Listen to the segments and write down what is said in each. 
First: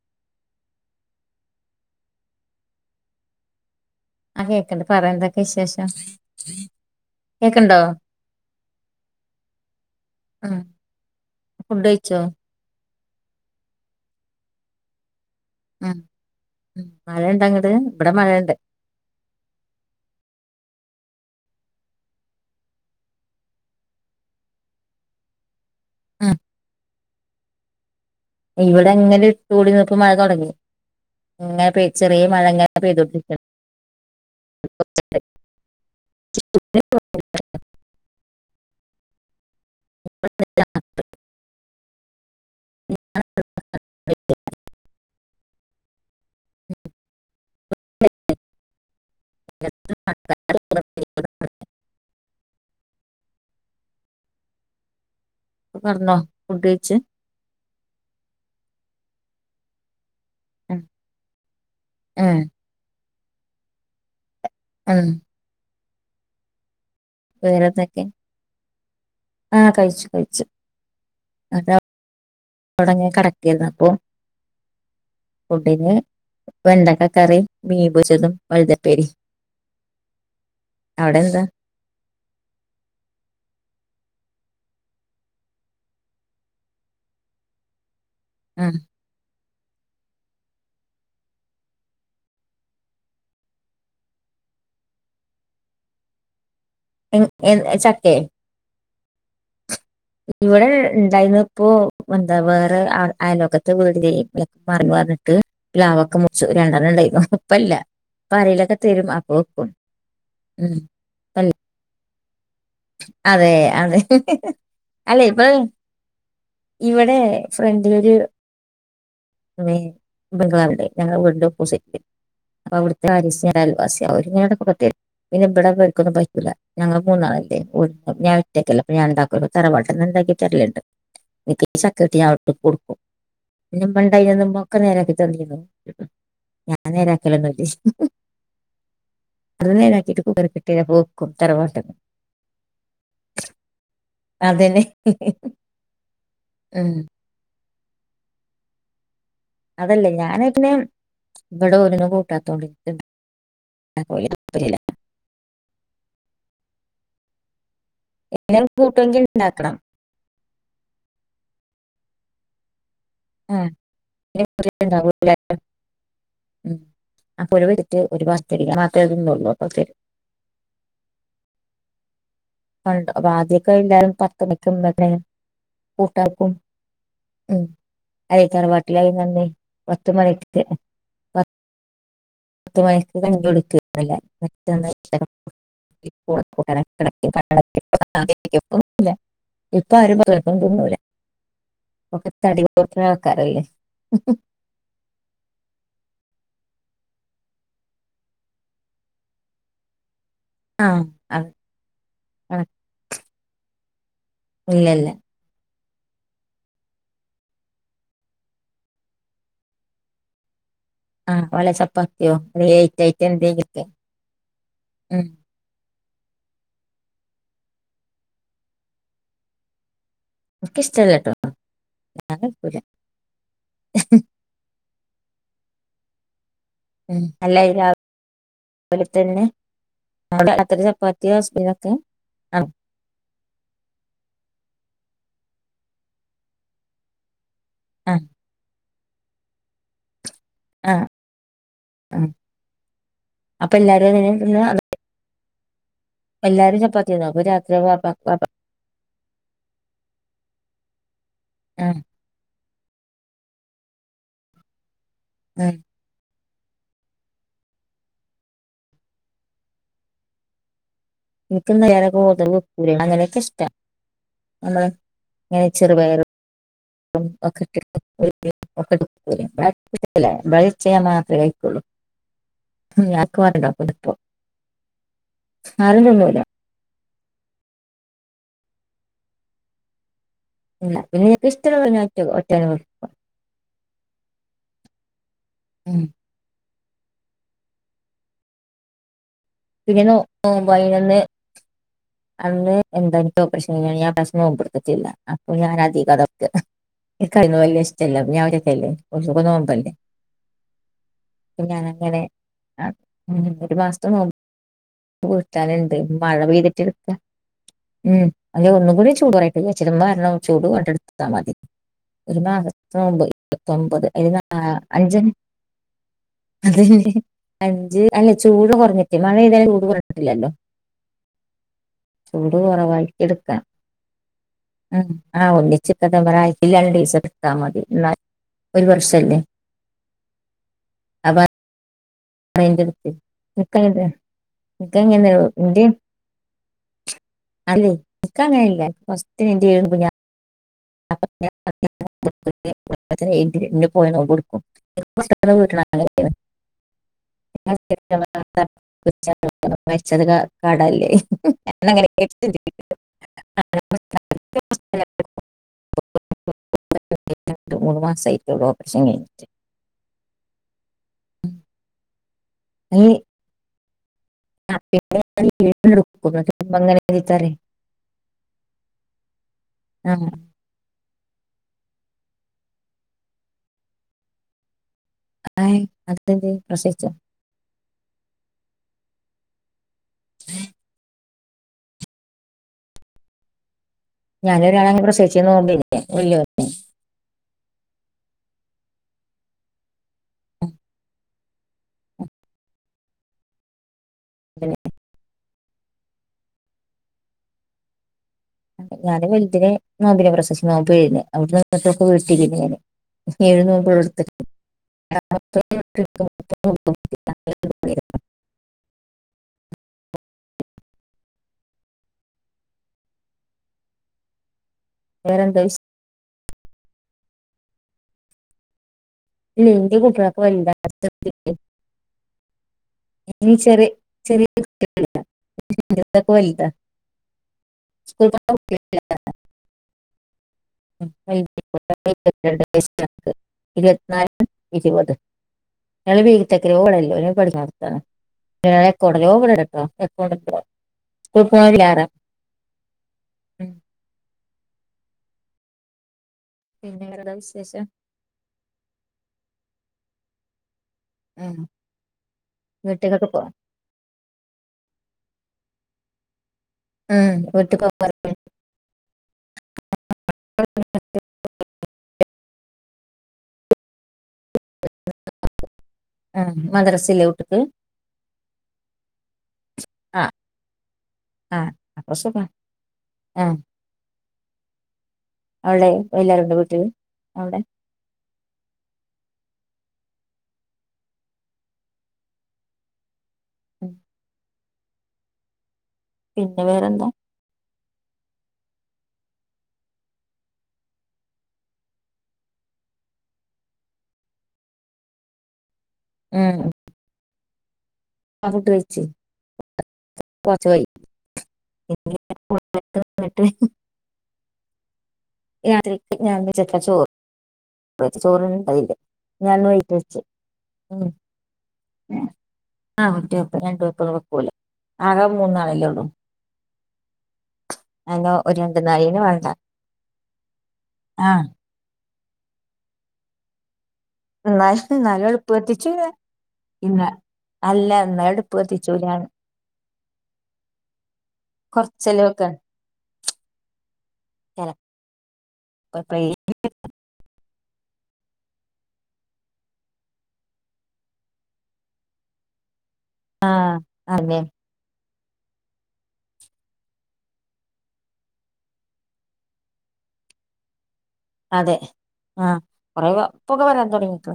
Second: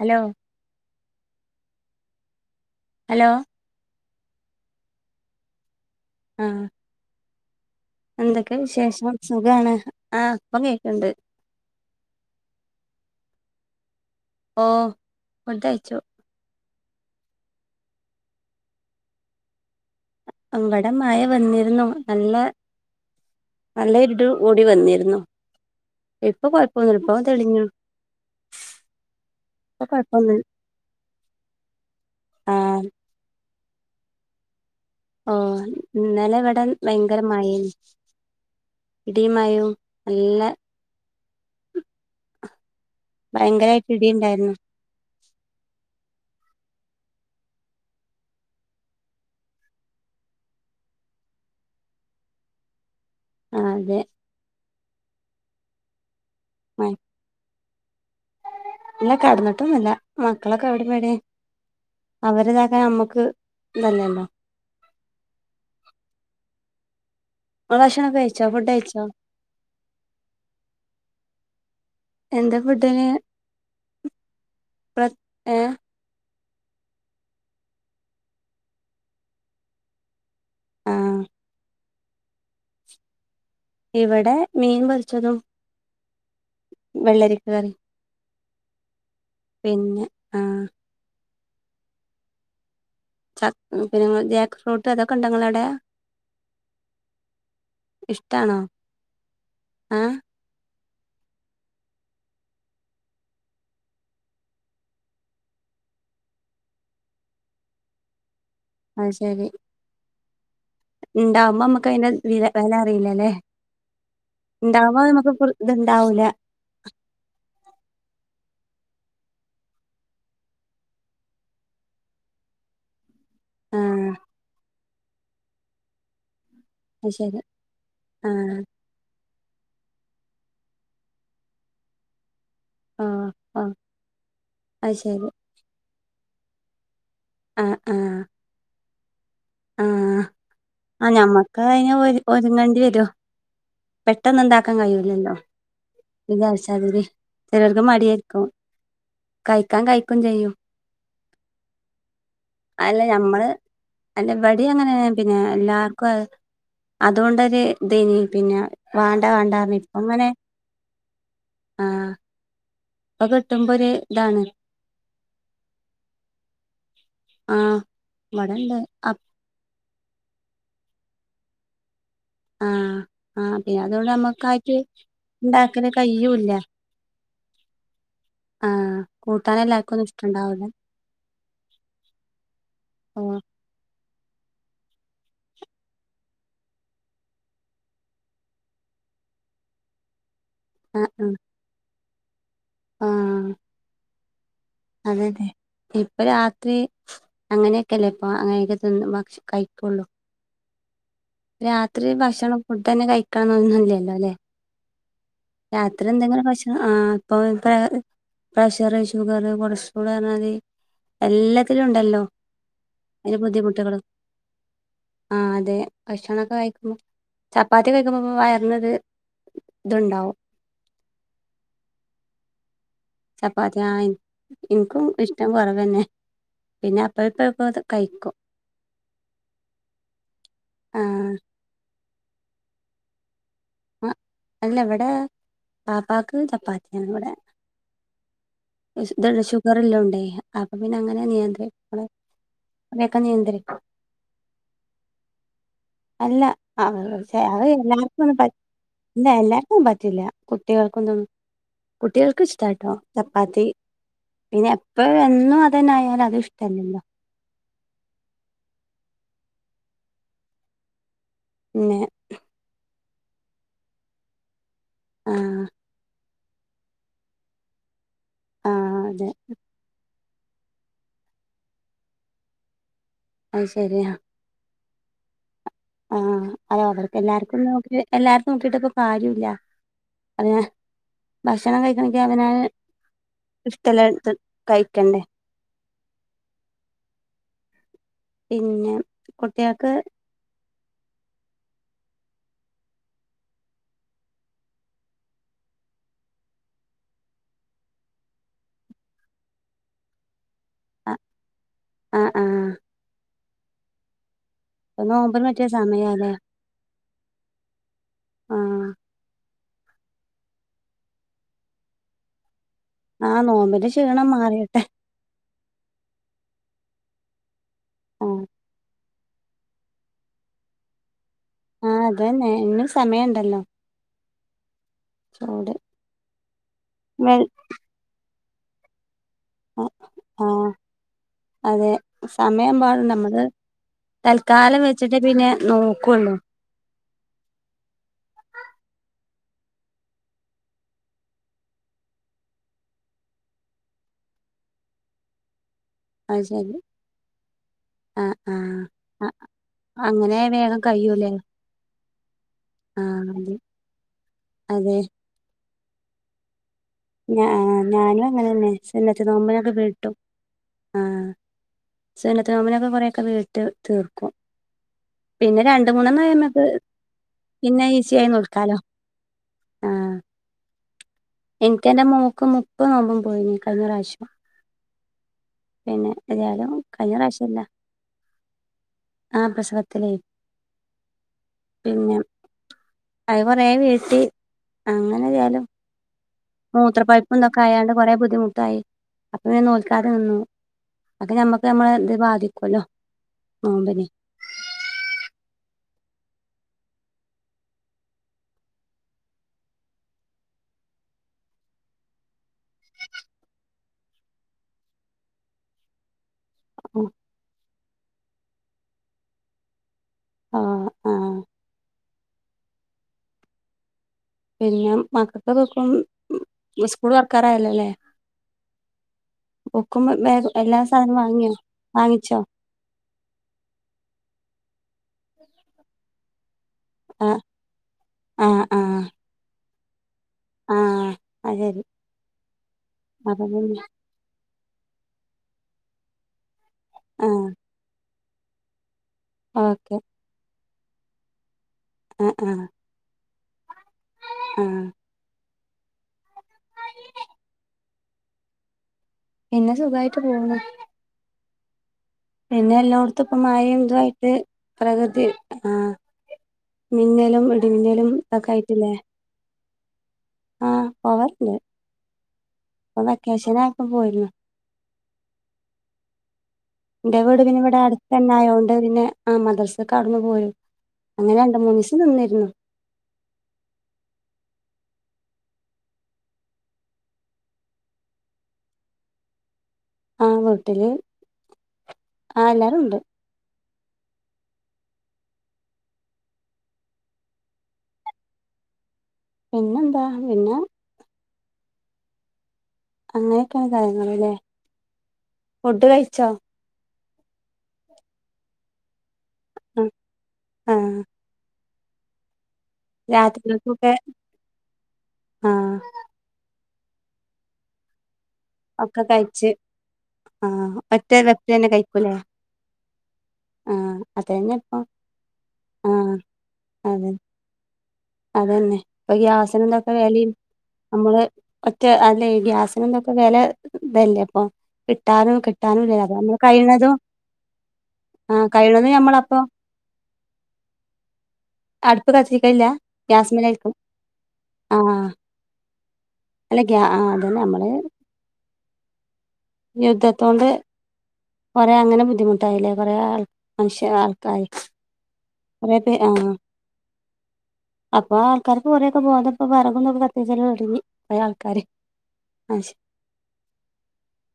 Hello hello ആ കേക്കണ്ട് പറ എന്തൊക്കെ വിശേ ഷം? ആഹ് എന്തൊക്കെ വിശേഷം സുഖമാണ് ആഹ് ഇപ്പ ഉം കേക്കണ്ട്. ഫുഡ് കഴിച്ചോ ഓ ഫുഡ്‌ കഴിച്ചു. ഉം ഉം മഴ ഉണ്ടങ്ങട്‌ ഇവിടെ മഴയുണ്ട്. ഇവ്ടെ മയ വന്നിരുന്നു നല്ല നല്ല ഇട് ഓടി വന്നിരുന്നു. ഉം ഇപ്പൊ കൊഴപ്പംന്നുല്ല ഇപ്പ തെളിഞ്ഞു ഇവിടെ അങ്ങനെ ഇട്ടൂടി ഇപ്പൊ നിന്ന്പ്പം മഴ കൊഴപ്പൊന്നു തൊടങ്ങി ഇങ്ങനെ പെയ് ചെറ്യേ മഴ ആഹ് ഇങ്ങനെ പെയ്തുകൊട്ട [unintelligible] ട്ടണ്ട് ഓ ഇന്നലെ വെടെ ഭയങ്കര മഴേനി ഇടിം മയും നല്ല ഭയങ്കരായിട്ട് ഇടി ഇണ്ടായിരുന്നു [unintelligible] ആഹ് അതെ പറന്നോ ഫുഡ്‌ കയിച്ച് ഇല്ല കടന്നിട്ടൊന്നുല്ല മക്കളൊക്കെ ഔടിം ബെടിം ഉം അവരിതൊക്കെ ഞമ്മക്ക് തല്ലെല്ലോ ഉം വേറെന്തൊക്കെ? ഭക്ഷണൊക്കെ കഴിച്ചോ ഫുഡ് കഴിച്ചോ ആഹ് കഴിച്ചു കഴിച്ചു. അതാ. എന്താ ഫുഡിന് തുടങ്ങി കിടക്കയ്ന്നപ്പൊ. പ്ര ഏഹ് ഫുഡിന് വെണ്ടക്കക്കറി മീൻ പൊരിച്ചതും വഴുതപ്പേരി ആഹ് അവിടെന്താ ഇവിടെ മീൻ പൊരിച്ചതും വെള്ളരിക്ക കറി ആഹ് പിന്നെ ആഹ് ചക്ക് പിന്നെ ജാക്ക് ഫ്രൂട്ട് അതൊക്കെ ഉണ്ട ങ്ങടെ അവിടെ? എൻ എൻ ചക്കെ ആഹ് ഇവിടെ ഉണ്ടായിന്ന ഇപ്പോ എന്താ വേറെ അയലോകത്തെ വീട് മറി പറഞ്ഞിട്ട് പ് ലാവൊക്കെ മുച്ചു രണ്ടെണ്ണം ഉണ്ടായിരുന്നു ഇപ്പല്ല്യ. ഇപ്പൊ ആരേലുവോക്കെ തരും അപ്പോ വെക്കും. ഉം ഇപ്പല്ല. ഇണ്ടാവുമ്പമ്മക്കായിന് വി [unintelligible] അതെ അതെ ഉണ്ടാവുമ്പോ അല്ലെ നമുക്ക് ഇപ്പം ഇത്ണ്ടാവൂല ഇവിടെ ഫ്രണ്ടിലൊരു നി ബംഗാൾടെ ഞങ്ങടെ [unintelligible] ഓപ്പോസിറ്റ അവി [unintelligible] ആഹ് അവര് ങ്ങളടെ കു പിന്നെ ഇവിടെവർക്കൊന്നും പറ്റൂ ല്ല. ഞങ്ങള് അത് മൂന്നാള്. ശരി ആഹ് ഞാൻട്ടക്കല്ല ഞാ ഉണ്ടാക്ക തറവാട്ട് ക്ക്ണ്ടാക്കിതര്ലിണ്ട് [unintelligible] ചക്കട്ട കൊടുക്കും ഓഹ് ഓഹ് പിന്നെ മണ്ടന്നുമ ഒക്കെ അത് നേരക്കി ശരി തന്ന ഞാ അനേരാക്കലൊന്നോല്ല ആഹ് ആഹ് അത് നേരം ആഹ് ആക്കിട്ട് കൂ കുറപ്പെട്ട ആഹ് ഞമ്മക്ക് അതിന് അതുമെണ്ടി വരോ പെട്ടെന്ന് ഉണ്ടാക്കാൻ അതന്നെ കഴിയില്ലല്ലോ ഉം വിച്ചാരിച്ചമാതിരി [unintelligible] മടിയായിരിക്കും. കഴിക്കാൻ അതല്ലേ കഴിക്കും ഞാന് ചെയ്യും ഇങ്ങനെ ഇവിടെ ഒന്നും കൂട്ടാത്തോണ്ടി അല്ല ഞമ്മള് എല്ലാവർക്കും അതുകൊണ്ടൊരും. തനി പിന്നെ കൂട്ടുമെങ്കിൽ വേണ്ട വേണ്ട ഉണ്ടാക്കണം ഇപ്പ അങ്ങനെ ആഹ് ഇപ്പൊ ആഹ് കിട്ടുമ്പോ ഒരു ഇതാണ് ഇണ്ടാവൂ ഉം അഹ് ആഹ് പുഴവതിട്ട് ഒരുപാട് തരില്ല ഇവടെണ്ട് അപ് മാത്രേതന്നേ ഉള്ളൂ അപ്പൊ തരു. ആഹ് പപ്പ ആഹ് ആദ്യമൊക്കെ പിന്നെ അതുകൊണ്ട് എല്ലാവരും പത്ത് നമ്മക്കായിട്ട് മിക്ക്പ ഇണ്ടാക്കല് കൂട്ടാർക്കും. കയ്യൂല്ല ഉം അത തർവാട്ടല ആഹ് അയിുന്നി കൂട്ടാന് എല്ലാർക്കൊന്നും വത്ത് മനക്ക് ഇഷ്ടണ്ടാവൂല പത്ത് മണിക്ക് കണ്ട ഓഹ് കൊടുക്ക ഇപ്പ ക്ക എളുപ്പം തിന്നൂലാ ആഹ് ആഹ് ഓക്കെ തടികുറച്ചണ ആൾക്കാറല്ലേ ഉംഹ് അതെതെ ഇപ്പൊ രാത്രി അങ്ങനെയൊക്കെല്ലേ ഇപ്പൊ അങ്ങനെയൊക്കെ തന്നെ ഭക്ഷ കഴിക്കുള്ളു ആം രാത്രി ഭക്ഷണം ഫുഡ് തന്നെ കഴിക്ക കാണന്നല്ലല്ലോ അല്ലെ ഇല്ലല്ലേ രാത്രി എന്തെങ്കിലും ഭക്ഷണം ആ ഇപ്പൊ ദാ പ്രഷറ് ഷുഗർ കൊളസ്ട്രാൾ പറഞ്ഞാല് ആഹ് വള എല്ലാത്തിലും സപ്പ ഉണ്ടല്ലോ ആക്ത്തിയോ അ റ്റ് ഐറ്റ് അതിന്റെ എന്തക്ക ബുദ്ധിമുട്ടുകളും ഉം ഭക്ഷണംമൊക്കെ കഴിക്കുമ്പോൾ ചപ്പാത്തി കഴിക്കുമ്പോ വയർന്നത് ഇതുണ്ടാവും നക്ക് ഇഷ്ടല്ലട്ടോ ഞാൻ കഴിക്കൂല ചപാത്തി ആ ഇനികും ഇഷ് റ്റം കുറവന്നെ പിന്നെ അപ്പ ഉം ഇപ്പ അല്ല ഇപ്പ രാവ കഴിക്കും രാവിലെ തന്നെ അവിടെ ആ ചപ്പാത്തിയോ ഹോസ്പിറ്റലൊക്കെ ആ ആ അല്ല ഇവിടെ പാപ്പാക്ക് ചപ്പാത്തിയാണ് ഇവിടെ ആഹ ഷുഗർല്ലാം ഉണ്ടായി അപ്പൊ ആ പിന്നെ അങ്ങനെ നിയന്ത്രി ആ. അടെക്കെ അപ്പൊ നിയന്ത്രിക്ക എല്ലാരും അതിനെ തിന്ന് അത് അല്ല എല്ലാരും അത് ചപ്പാത്തി തിന്നു അപ്പൊ രാത്രി വാപ്പ എല്ലാർക്കും അങ്ങനെ വാപ്പ പറ്റ ഇല്ല എല്ലാർക്കും പറ്റില്ല കുട്ടികൾക്കൊന്നും ആ കുട്ടികൾക്ക് ഇഷ്ടാട്ടോ ചപ്പാത്തി പിന്നെ ഇപ്പൊ എന്നും ആ. അതന്ന ആായാലും അത് ഇഷ് ത്ല്ലല്ലോ നിിക്കുന്ന പിന്നെ വിലോതവ് അങ്ങനെ ക്കിഷ്ട്ടാ നമ്മള് ആ ഇങ്ങനെ ചെറുപയറും വക്കക്ക ആഹ് അതെ ക്ക എല്ലെ [unintelligible] കുഞ്ഞാക്ക് അത് ശരിയാ [unintelligible] ആഹ് അയോ [unintelligible] എല്ലാർക്കും [unintelligible] എല്ലാർതും നോക്കീട്ട് ഇപ്പ കാര്യോല്ല അെ ഇല്ല പിന്നെ എനിക്ക് ഭക്ഷണം ഇഷ്ടമുള്ള ഞാൻ കഴിക്കണെക്ക ഒറ്റ അവന ഒറ്റ ഇഷ്ടല്ല കഴ ക്കണ്ടേ ഉം പിന്നെ കുട്ടികൾക്ക് അപ്പൊ അയിന്ന് അന്ന് എന്തായ ഓപ്പറേഷൻ കഴ ഞാൻ പ്രശം നോമ്പ്പ കൊടുത്തിില്ല അപ്പൊ ഞാൻ അധികം അതൊെ കഴ വല ഇഷ്ടമല്ല ഞാൻ അവരൊക്കെല്ലേ ഒരുഖെ നോമ്പല്ലേ ആഹ് പിന്നങ്ങനെ ആഹ് ആഹ് ആ ഉ ഒരു മാസം നോ ഇപ്പൊ നോമ്പിന് പറ്റിയ പൂട്ടാനുണ്ട് സമയാല്ലേ മഴ പെയ്തിട്ട് ഉം അല്ലെ ആഹ് ഒന്നും കൂടി [unintelligible] [unintelligible] ച്ചില മരണം ചൂട് കണ്ടട്ത്താ മതി ഒരു മാ നോമ്പ് ആഹ് ഇരുത്തൊ നോമ്പിന്റെ [unintelligible] ക്ഷീണം മാറിയട്ടെ അഞ്ച് അതെ അഞ്ച് അല്ല ആഹ് ചൂട് കൊറഞ്ഞ് സത്യമാണ്ത ട്ടില്ലല്ലോ ആഹ് അതന്നെ ചൂട് ഇന്നും കുറവായി ഇട്ക്കാ സമയണ്ടല്ലോ ആഹ് ചൂട് ഒന്നിച്ച് [unintelligible] രണ്ടീസം വെൾ ഇട്ത്തമതി ന്നാ ഒരു വർഷല്ലേ ആ ആഹ് അതെ സമയം പാടും നമ്മള് ടുങ്ങ തൽക്കാലം വെച്ചിട്ടേ പിന്നെ നോക്കുള്ളൂ അല്ലങ്ങനല്ല [unintelligible] [unintelligible] [unintelligible] അഅ്ശരി ആഹ് ആഹ് [unintelligible] മരിച്ചത് അങ്ങനെ വേണം കടല്ലേ കഴൂല്ലേ ഞാൻ അങ്ങനെ ആഹ് അത് അതെ ഞാ മൂന്ന് ഞാനു മാസമായിട്ടുള്ളൂ അങ്ങനന്നെ ഓപ്പറേഷൻ സുന്നത്ത് കഴിഞ്ഞിട്ട് നോമ്പിനൊക്കെ വീട്ടും ആഹ് സുന്നത്ത് നോമ്പിനൊക്കെ കൊററെയൊക്കെ നീട്ടു ത്ത് ആയമ്മക്ക് ങ്ങന പിന്നെ ഈസി ആയി നോൽക്കാലോ ആഹ് ആഹ [unintelligible] എനിക്ക് എന്റെ മൂക്ക് മുപ്പ് നോമ്പും പോയി നീ കഴിഞ്ഞ പ്രാവശ്യം ആ പിന്നെ അതി ഏതായാലും പ്രസവിച്ചോ ആ [unintelligible] [unintelligible] പിന്നെ ആയി പറയാൻ ഞാനേ [unintelligible] [unintelligible] എന്തൊക്കെ [unintelligible] കൊറെ ബുദ്ധിമുട്ടായി [unintelligible] [unintelligible] ഞാന് [unintelligible] [inaudible] ആ ആ പിന്നെ മക്കക്ക് വേറെന്താ തോക്കും വിശേഷം? ഉം ന്നു സ്കൂൾ തുറക്കാറായല്ലല്ലേ [unintelligible] [unintelligible] വലുതാ സാധനവും വാങ്ങിയോ വാങ്ങിച്ചോ ആ ആ ആ [unintelligible] [unintelligible] [unintelligible] ആ അത് ശരി അപ്പൊ പിന്നെ ഇരുപത് [unintelligible] [unintelligible] [unintelligible] [unintelligible] ആ ഓക്കെ [unintelligible] ആ [unintelligible] ഉം അഹ് പിന്നെ [unintelligible] വിശേഷം പിന്നെ സുഖായിട്ട് പോകുന്നു ഉം പിന്നെ എല്ലാത്തും വീട്ടിലൊക്കെ ഇപ്പ പോ മഴ എന്തുമായിട്ട് പ്രകൃതി [unintelligible] ആ ഉം നിങ്ങലും വീട്ടിൽ പോ ഇടുമിഞ്ഞലും ഇതൊക്കെ ആയിട്ടില്ലേ ആഹ് പോവറില്ലേ അപ്പൊ വെക്കയാശനക്കെ പോയിരുന്നു എന്റെ മദ്രസയിലെ വീട് വീട്ടിക്ക് പിന്നെ ഇവിടെ അടുത്ത് തന്നെ ആയതൊണ്ട് പിന്നെ ആ മദർസ് ക അടന്ന ആ പോരും അങ്ങനെ രണ്ട ആ മൂന്ന് സം അപ്പൊ സുഖം നിന്നിരുന്നു ആ അവിടെ എല്ലാരുണ്ട് വീട്ടില് അവിടെ ആ വീട്ടില് ആ എല്ലാരു ഉണ്ട് ഉം പിന്നെ വേറെന്താ പിന്നെന്താ പിന്നെ അങ്ങനെയൊക്കെയാണ് കാര്യങ്ങള്ലെ ഫുഡ് കഴിച്ചോ അ ഫുഡ്‌ കഴിച്ച് ആഹ് ഓ [unintelligible] രാത്രിക്കൊക്കെ രാത്രിക്ക് ഞാൻ ചക്കച്ചോറ് ചോറിണ്ടതില് ഒക്കെ കഴിച്ച് ഞാൻ വൈയിട്ട് വെച്ച് ആഹ് ഉ ഒറ്റ വെപ്പില് തന്നെ കഴിക്കൂലേ ആ ഒറ്റ വെപ്പ് ആഹ് രണ്ടുവെപ്പ് വെക്കൂലാ അതന്നെ ഇപ്പൊ ആകെ മൂന്നാളല്ലേ ഉള്ളൂ അതെ അതിന് ഒരു അതെന്നെ രണ്ട് ഇപ്പൊ നാളിന് വേണ്ട ഗ്യാസിന് ന്തൊ [unintelligible] വെലിം നമ്മള് ആ ഒറ്റ അല്ലെ ഗ്യാസിനന്തൊക്കെ വില ഇതല്ലേ അപ്പൊ എന്നാലും എന്നാലും കിട്ടാനും അടുപ്പ് കിട്ടാനുംല്ല കത്തിച്ചൂല അപ്പൊ നമ്മള് കഴിയുന്നതും ഇന്ന അല്ല എന്നാലും ആഹ് അടുപ്പ് കഴിയണതും കത്തിച്ചൂലാണ് ഞമ്മളപ്പൊ അടുപ്പ് കൊറച്ചെല്ലാം വെക്കാണ് കത്തിക്കലില്ല ഗ്യാസ്മ്മലായ്ക്കും ആ ചെലപ്പോ എപ്പളേ അല്ല ഗ്യാ ആ അതന്നെ നമ്മള് യുദ്ധത്തോണ്ട് കുറേ അങ്ങനെ ബുദ്ധിമുട്ടായില്ലേ കൊറേ ആൾ ആഹ് മനഷ്യ അതെ ആൾക്കായി കൊറേ പേ ആ അപ്പൊ ആൾക്കാര് കുറെ പോകാതപ്പോ വിറക്ന്നത് കത്തിച്ചിലോരായി അതെ ആ കൊറെ പുക വരാൻ തുടങ്ങിട്ട്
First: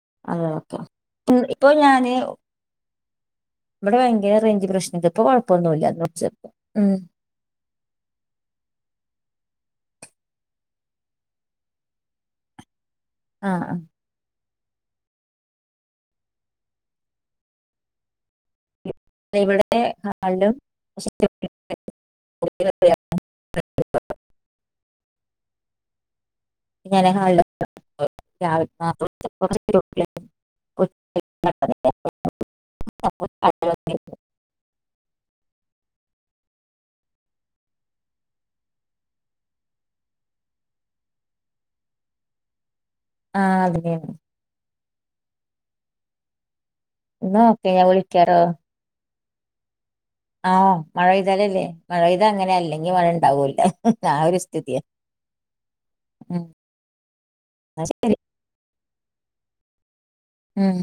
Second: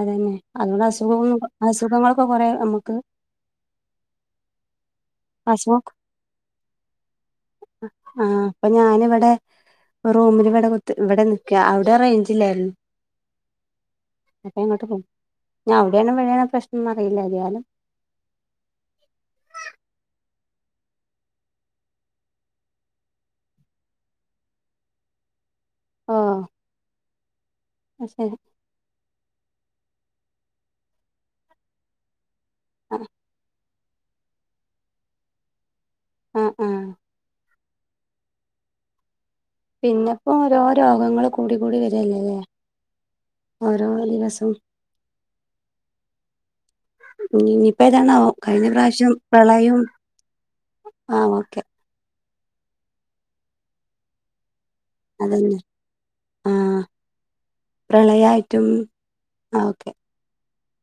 അതെന്നെ അതുകൊണ്ട് ഉം അസുഖൊന്നും ഇപ്പൊ ഞാന് അസുഖങ്ങളൊക്കെ കുറേ നമുക്ക് ഇവിടെ ഭയങ്കര റേഞ്ച് പ്രശ്നം അശോക് ആഹ് അപ്പൊ ഞാനിവിടെ റൂമില് ഇവിടെ കുത് ഇവിടെ നിക്കുക അവിടെ റേഞ്ച് ഇല്ലായിരുന്നു ആ അ അപ്പൊ എങ്ങോട്ട് പോം ഞ്ഞ് അവിടെയാണ്‌ മഴയാണ്‌ പ്രശ്നംന്ന് അറിയില്ല എയാലും ഇവിടെ ഹാളിലും [inaudible] ആ [unintelligible] [unintelligible] [unintelligible] ആ [unintelligible] ആ ആ പിന്നെപ്പോ ഓരോ രോഗങ്ങള് കൂടി കൂടി വരല്ലെല്ലേ ഓരോ അതന്നെയാണ് ദിവസും എന്നാ ഓക്കെ ഇനിയിപ്പോ ഞാൻ ഏതാണാവോ കഴിഞ്ഞ പ്രാവശ്യം പ്രളയം ആഹ മഴ ആ ഓക്കെ പെയ്താലല്ലേ [unintelligible] ഇത് അങ്ങനെ അല്ലെങ്കിൽ മഴ ഉണ്ടാവൂല ആ ഒരു സ്ഥിതിയ അതന്നെ ആഹ ന്നാ ശരി പ്രളയായിട്ടും ആ ഓക്കെ ഉം